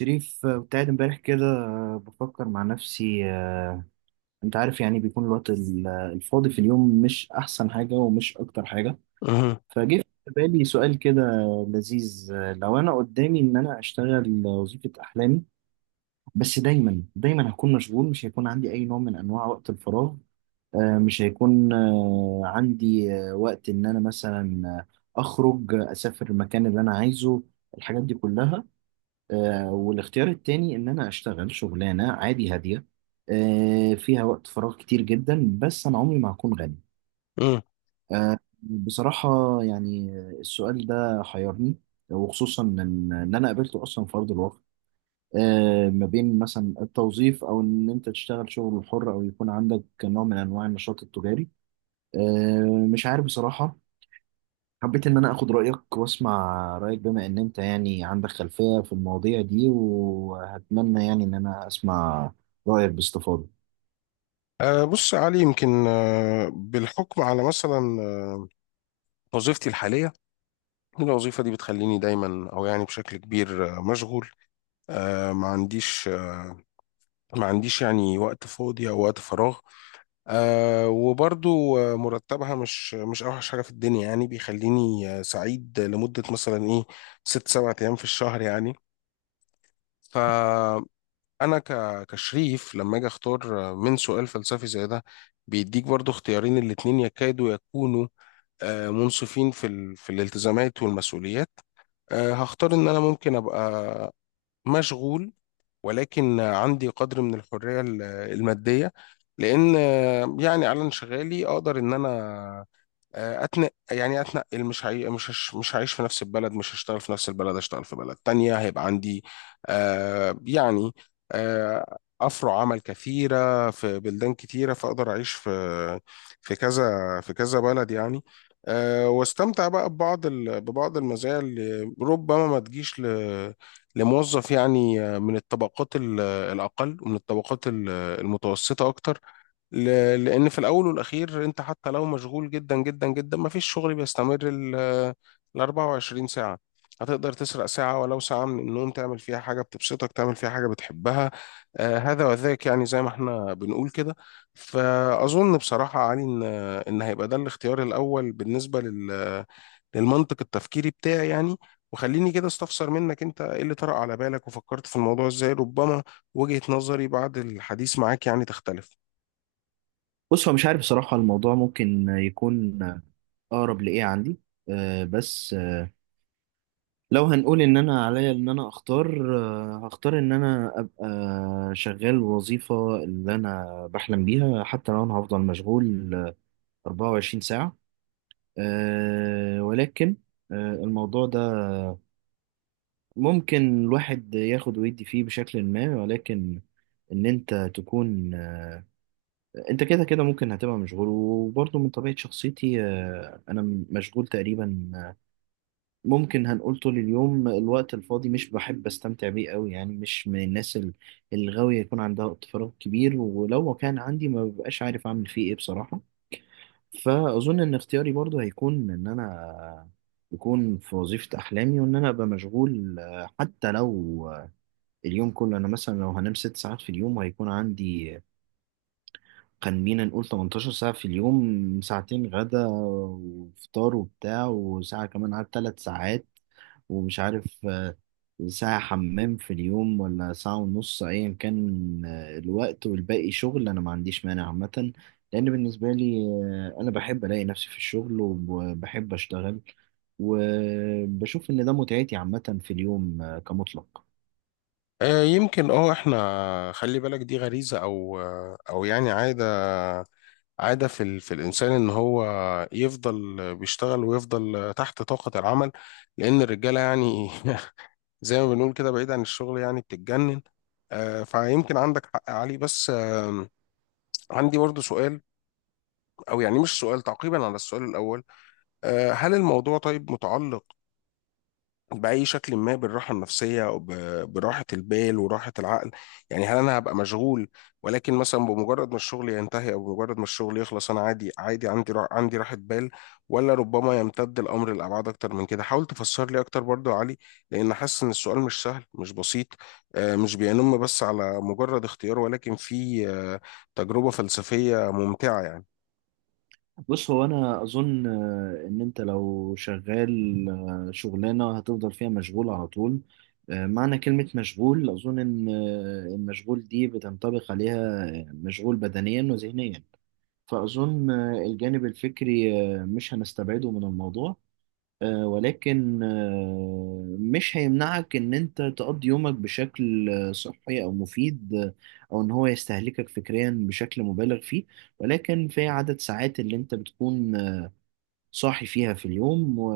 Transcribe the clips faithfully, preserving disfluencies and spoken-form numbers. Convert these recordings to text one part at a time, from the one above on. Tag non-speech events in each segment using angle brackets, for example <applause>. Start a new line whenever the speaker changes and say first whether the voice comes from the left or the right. right: شريف، آه، كنت قاعد امبارح كده، آه، بفكر مع نفسي. آه، انت عارف، يعني بيكون الوقت ال- آه، الفاضي في اليوم مش احسن حاجة ومش اكتر حاجة.
left: مه.
right: فجه في بالي سؤال كده لذيذ. آه، لو انا قدامي ان انا اشتغل وظيفة احلامي، بس دايما دايما هكون مشغول، مش هيكون عندي اي نوع من انواع وقت الفراغ. آه، مش هيكون آه، عندي آه، وقت ان انا مثلا آه، اخرج، آه، اسافر المكان اللي انا عايزه، الحاجات دي كلها. آه، والاختيار التاني ان انا اشتغل شغلانه عادي هاديه، آه، فيها وقت فراغ كتير جدا، بس انا عمري ما هكون غني.
left: مه.
right: آه، بصراحه، يعني السؤال ده حيرني، وخصوصا ان إن انا قابلته اصلا في ارض الواقع، آه، ما بين مثلا التوظيف او ان انت تشتغل شغل حر او يكون عندك نوع من انواع النشاط التجاري. آه، مش عارف بصراحه. حبيت إن أنا آخد رأيك وأسمع رأيك، بما إن أنت يعني عندك خلفية في المواضيع دي، وهتمنى يعني إن أنا أسمع رأيك باستفاضة.
left: آه، بص يا علي، يمكن آه، بالحكم على مثلا آه، وظيفتي الحالية. الوظيفة دي بتخليني دايما، أو يعني بشكل كبير آه، مشغول. آه، ما عنديش آه، ما عنديش يعني وقت فاضي أو وقت فراغ. آه، وبرضو آه، مرتبها مش مش أوحش حاجة في الدنيا، يعني بيخليني آه، سعيد لمدة مثلا إيه ست سبع أيام في الشهر يعني. ف انا ك... كشريف لما اجي اختار من سؤال فلسفي زي ده، بيديك برضو اختيارين، الاتنين يكادوا يكونوا آه، منصفين في ال... في الالتزامات والمسؤوليات. آه، هختار ان انا ممكن ابقى مشغول، ولكن عندي قدر من الحرية ال- المادية، لان آه، يعني على انشغالي اقدر ان انا آه، اتنقل. يعني اتنقل، مش هعي... مش هش... مش هعيش في نفس البلد، مش هشتغل في نفس البلد، هشتغل في بلد تانية، هيبقى عندي آه يعني آه افرع عمل كثيرة في بلدان كتيرة، فاقدر اعيش في في كذا في كذا بلد يعني. آه واستمتع بقى ببعض ال... ببعض المزايا اللي ربما ما تجيش ل... لموظف، يعني آه، من الطبقات ال- الاقل، ومن الطبقات ال- المتوسطة اكتر. ل- لأن في الأول والأخير، أنت حتى لو مشغول جدا جدا جدا، مفيش شغل بيستمر ال ال 24 ساعة. هتقدر تسرق ساعة، ولو ساعة من النوم، تعمل فيها حاجة بتبسطك، تعمل فيها حاجة بتحبها. آه هذا وذاك، يعني زي ما احنا بنقول كده. فأظن بصراحة يا علي إن إن هيبقى ده الاختيار الأول بالنسبة لل للمنطق التفكيري بتاعي يعني. وخليني كده استفسر منك، انت ايه اللي طرأ على بالك وفكرت في الموضوع ازاي؟ ربما وجهة نظري بعد الحديث معاك يعني تختلف.
right: بص، هو مش عارف بصراحة الموضوع ممكن يكون أقرب لإيه عندي. أه بس أه لو هنقول إن أنا عليا إن أنا أختار، أه هختار إن أنا أبقى شغال وظيفة اللي أنا بحلم بيها، حتى لو أنا هفضل مشغول اربعة وعشرين ساعة. أه ولكن آه، الموضوع ده ممكن الواحد ياخد ويدي فيه بشكل ما. ولكن ان انت تكون، انت كده كده ممكن هتبقى مشغول. وبرضه من طبيعة شخصيتي، آه، انا م- مشغول تقريبا، آه، ممكن هنقول طول اليوم. الوقت الفاضي مش بحب استمتع بيه قوي، يعني مش من الناس ال- الغاوية يكون عندها وقت فراغ كبير، ولو كان عندي ما ببقاش عارف اعمل فيه ايه بصراحة. فاظن ان اختياري برضه هيكون ان انا آه، يكون في وظيفة أحلامي، وإن أنا أبقى مشغول. آه، حتى لو اليوم كله انا مثلا، لو هنام ست ساعات في اليوم، هيكون عندي، خلينا نقول، تمنتاشر ساعة في اليوم، ساعتين غدا وفطار وبتاع، وساعة كمان على ثلاث ساعات، ومش عارف، آه، ساعة حمام في اليوم ولا ساعة ونص، أيا كان آه، الوقت، والباقي شغل. أنا ما عنديش مانع عامة، لأن بالنسبة لي، آه، أنا بحب ألاقي نفسي في الشغل وبحب أشتغل، وبشوف إن ده متعتي عامة في اليوم، آه، كمطلق.
left: آه، يمكن اه احنا خلي بالك دي غريزة او او يعني عادة عادة في ال... في الانسان ان هو يفضل بيشتغل، ويفضل تحت طاقة العمل، لان الرجالة يعني <laughs> زي ما بنقول كده، بعيد عن الشغل يعني بتتجنن. آه، فيمكن عندك حق علي، بس آم، عندي برضو سؤال، او يعني مش سؤال، تعقيبا على السؤال الاول. آه، هل الموضوع طيب متعلق بأي شكل ما بالراحة النفسية، أو ب- براحة البال وراحة العقل؟ يعني هل أنا هبقى مشغول، ولكن مثلا بمجرد ما الشغل ينتهي أو بمجرد ما الشغل يخلص أنا عادي عادي عندي را- عندي راحة بال؟ ولا ربما يمتد الأمر لأبعاد أكتر من كده؟ حاول تفسر لي أكتر برضو يا علي، لأن حاسس إن السؤال مش سهل، مش بسيط. آه، مش بينم بس على مجرد اختيار، ولكن في آه، تجربة فلسفية ممتعة يعني.
right: بص، هو انا اظن آه، ان انت لو شغال آه، شغلانه هتفضل فيها مشغول على طول. آه، معنى كلمه مشغول، اظن ان آه، المشغول دي بتنطبق عليها آه، مشغول بدنيا وذهنيا. فاظن آه، الجانب الفكري آه، مش هنستبعده من الموضوع، آه، ولكن آه، مش هيمنعك ان انت تقضي يومك بشكل آه، صحي او مفيد، آه، او ان هو يستهلكك فكريا بشكل مبالغ فيه. ولكن في عدد ساعات اللي انت بتكون صاحي فيها في اليوم، و...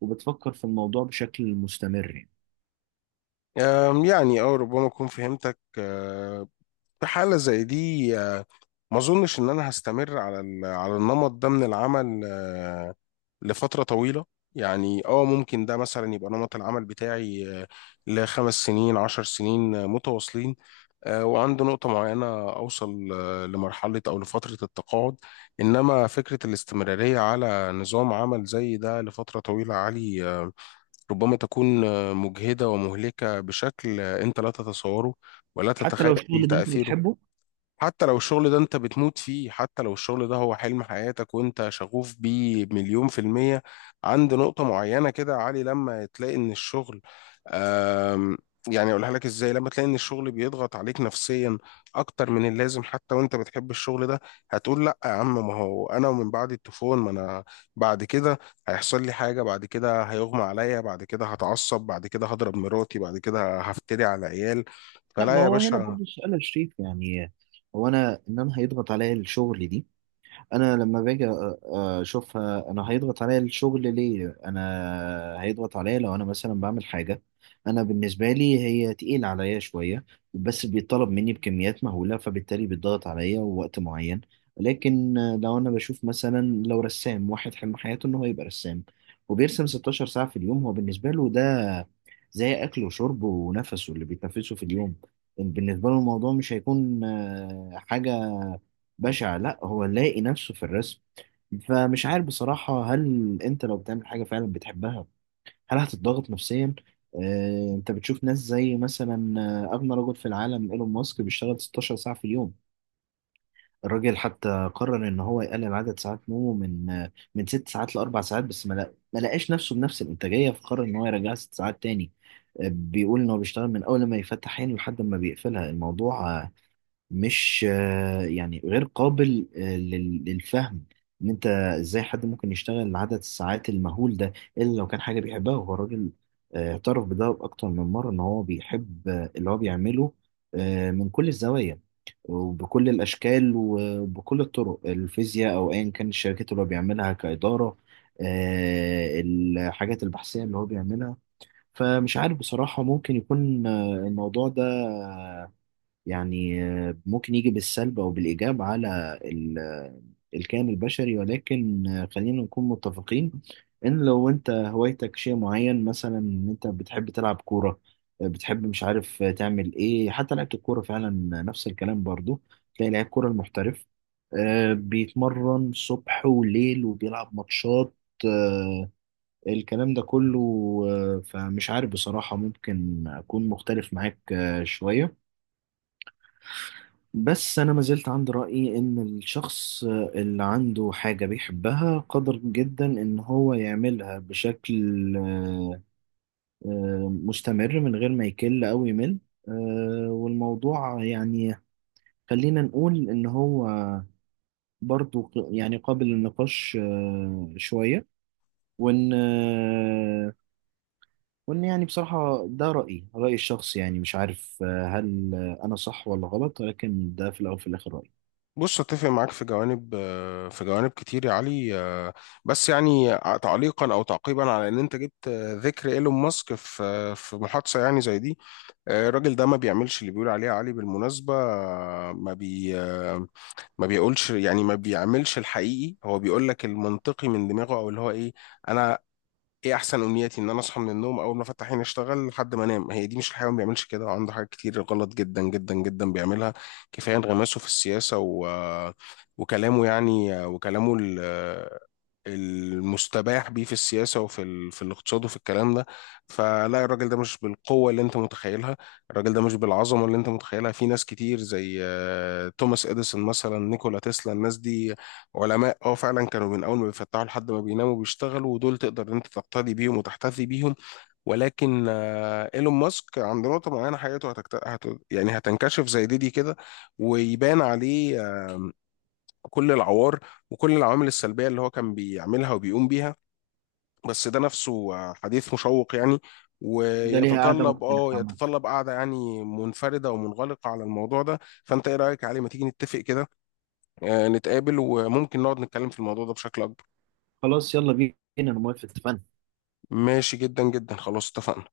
right: وبتفكر في الموضوع بشكل مستمر يعني.
left: آم، يعني أو ربما أكون فهمتك. آه، في حالة زي دي آه، ما اظنش ان انا هستمر على ال- على النمط ده من العمل آه، لفترة طويلة. يعني اه ممكن ده مثلا يبقى نمط العمل بتاعي آه، لخمس سنين عشر سنين آه، متواصلين. آه، وعند نقطة معينة أوصل آه، لمرحلة أو لفترة التقاعد. إنما فكرة الاستمرارية على نظام عمل زي ده لفترة طويلة عالي، آه، ربما تكون آه، مجهدة ومهلكة بشكل آه، أنت لا تتصوره ولا
right: حتى
left: تتخيل
right: لو الشغل اللي انت
left: تأثيره.
right: بتحبه.
left: حتى لو الشغل ده انت بتموت فيه، حتى لو الشغل ده هو حلم حياتك وانت شغوف بيه مليون في المية، عند نقطة معينة كده يا علي لما تلاقي ان الشغل... آم، يعني اقولها لك ازاي، لما تلاقي ان الشغل بيضغط عليك نفسيا اكتر من اللازم، حتى وانت بتحب الشغل ده، هتقول لا يا عم. ما هو انا ومن بعد التفون ما انا بعد كده هيحصل لي حاجة، بعد كده هيغمى عليا، بعد كده هتعصب، بعد كده هضرب مراتي، بعد كده هفتري على عيال.
right: لا، ما
left: فلا يا
right: هو هنا
left: باشا.
right: برضه السؤال يا شريف، يعني هو انا، ان انا هيضغط عليا الشغل دي، انا لما باجي أ- اشوفها، انا هيضغط عليا الشغل ليه؟ انا هيضغط عليا لو انا مثلا بعمل حاجه انا بالنسبه لي هي تقيل عليا شويه، بس بيطلب مني بكميات مهوله، فبالتالي بيتضغط عليا وقت معين. لكن لو انا بشوف مثلا، لو رسام واحد حلم حياته ان هو يبقى رسام، وبيرسم ستاشر ساعه في اليوم، هو بالنسبه له ده زي اكله وشربه ونفسه اللي بيتنفسه في اليوم. بالنسبه له الموضوع مش هيكون آه، حاجه بشع، لا، هو لاقي نفسه في الرسم. فمش عارف بصراحة، هل انت لو بتعمل حاجة فعلا بتحبها، هل هتتضغط نفسيا؟ اه، انت بتشوف ناس زي مثلا آه، اغنى رجل في العالم ايلون ماسك، بيشتغل ستاشر ساعة في اليوم. الراجل حتى قرر ان هو يقلل عدد ساعات نومه من، آه، من ست ساعات لاربع ساعات، بس ما لق- ما لقاش نفسه بنفس الانتاجية، فقرر ان هو يرجعها ست ساعات تاني. آه، بيقول ان هو بيشتغل من اول ما يفتح عينه لحد ما بيقفلها. الموضوع مش آه، يعني غير قابل آه، لل- للفهم ان انت ازاي حد ممكن يشتغل عدد الساعات المهول ده، الا لو كان حاجه بيحبها. هو الراجل آه، اعترف بده اكتر من مره ان هو بيحب آه، اللي هو بيعمله آه، من كل الزوايا وبكل الاشكال وبكل الطرق، الفيزياء او ايا كان الشركات اللي هو بيعملها كاداره، آه، الحاجات البحثيه اللي هو بيعملها. فمش عارف بصراحه، ممكن يكون آه، الموضوع ده يعني آه، ممكن يجي بالسلب أو بالإيجاب على ال- آه، الكائن البشري. ولكن آه، خلينا نكون متفقين إن لو أنت هوايتك شيء معين، مثلا إن أنت بتحب تلعب كورة، آه، بتحب مش عارف آه، تعمل إيه حتى لعبة الكورة فعلا. نفس الكلام برضو، تلاقي لعيب كورة المحترف آه، بيتمرن صبح وليل وبيلعب ماتشات آه، الكلام ده كله. آه، فمش عارف بصراحة، ممكن أكون مختلف معاك آه، شوية، بس أنا ما زلت عند رأيي إن الشخص اللي عنده حاجة بيحبها قادر جدا إن هو يعملها بشكل آه، آه، مستمر، من غير ما يكل أو يمل. آه، والموضوع يعني خلينا نقول إن هو برضو ق- يعني قابل للنقاش آه، شوية. وإن آه، وإن يعني بصراحة ده رأيي، رأيي الشخصي يعني. مش عارف آه، هل أنا صح ولا غلط، ولكن ده في الأول وفي الآخر رأيي.
left: بص، اتفق معاك في جوانب في جوانب كتير يا علي. بس يعني تعليقا او تعقيبا على ان انت جبت ذكر ايلون ماسك في في محادثه يعني زي دي، الراجل ده ما بيعملش اللي بيقول عليه يا علي، بالمناسبه. ما بي ما بيقولش، يعني ما بيعملش الحقيقي. هو بيقول لك المنطقي من دماغه، او اللي هو ايه: انا، ايه احسن امنياتي؟ ان انا اصحى من النوم، اول ما افتح عيني اشتغل لحد ما انام. هي دي؟ مش الحيوان ما بيعملش كده. وعنده حاجات كتير غلط جدا جدا جدا بيعملها. كفايه انغماسه في السياسه و... وكلامه، يعني وكلامه ال- المستباح بيه في السياسة، وفي ال... في الاقتصاد، وفي الكلام ده. فلا، الراجل ده مش بالقوة اللي انت متخيلها، الراجل ده مش بالعظمة اللي انت متخيلها. في ناس كتير زي آه، توماس اديسون مثلا، نيكولا تسلا. الناس دي علماء اه فعلا، كانوا من اول ما بيفتحوا لحد ما بيناموا بيشتغلوا، ودول تقدر انت تقتدي بيهم وتحتذي بيهم. ولكن آه، ايلون ماسك عند نقطة معينة حياته هتكت... هت... يعني هتنكشف زي دي دي كده، ويبان عليه آه، كل العوار وكل العوامل السلبية اللي هو كان بيعملها وبيقوم بيها. بس ده نفسه آه، حديث مشوق يعني،
right: ده ليها قاعدة
left: ويتطلب
right: مختلفة
left: اه
right: عامة.
left: يتطلب قعدة يعني منفردة ومنغلقة على الموضوع ده. فانت ايه رأيك علي؟ ما تيجي نتفق كده آه، نتقابل وممكن نقعد نتكلم في الموضوع ده بشكل اكبر.
right: خلاص، يلا بينا، انا موافق، اتفقنا.
left: ماشي جدا جدا. خلاص اتفقنا.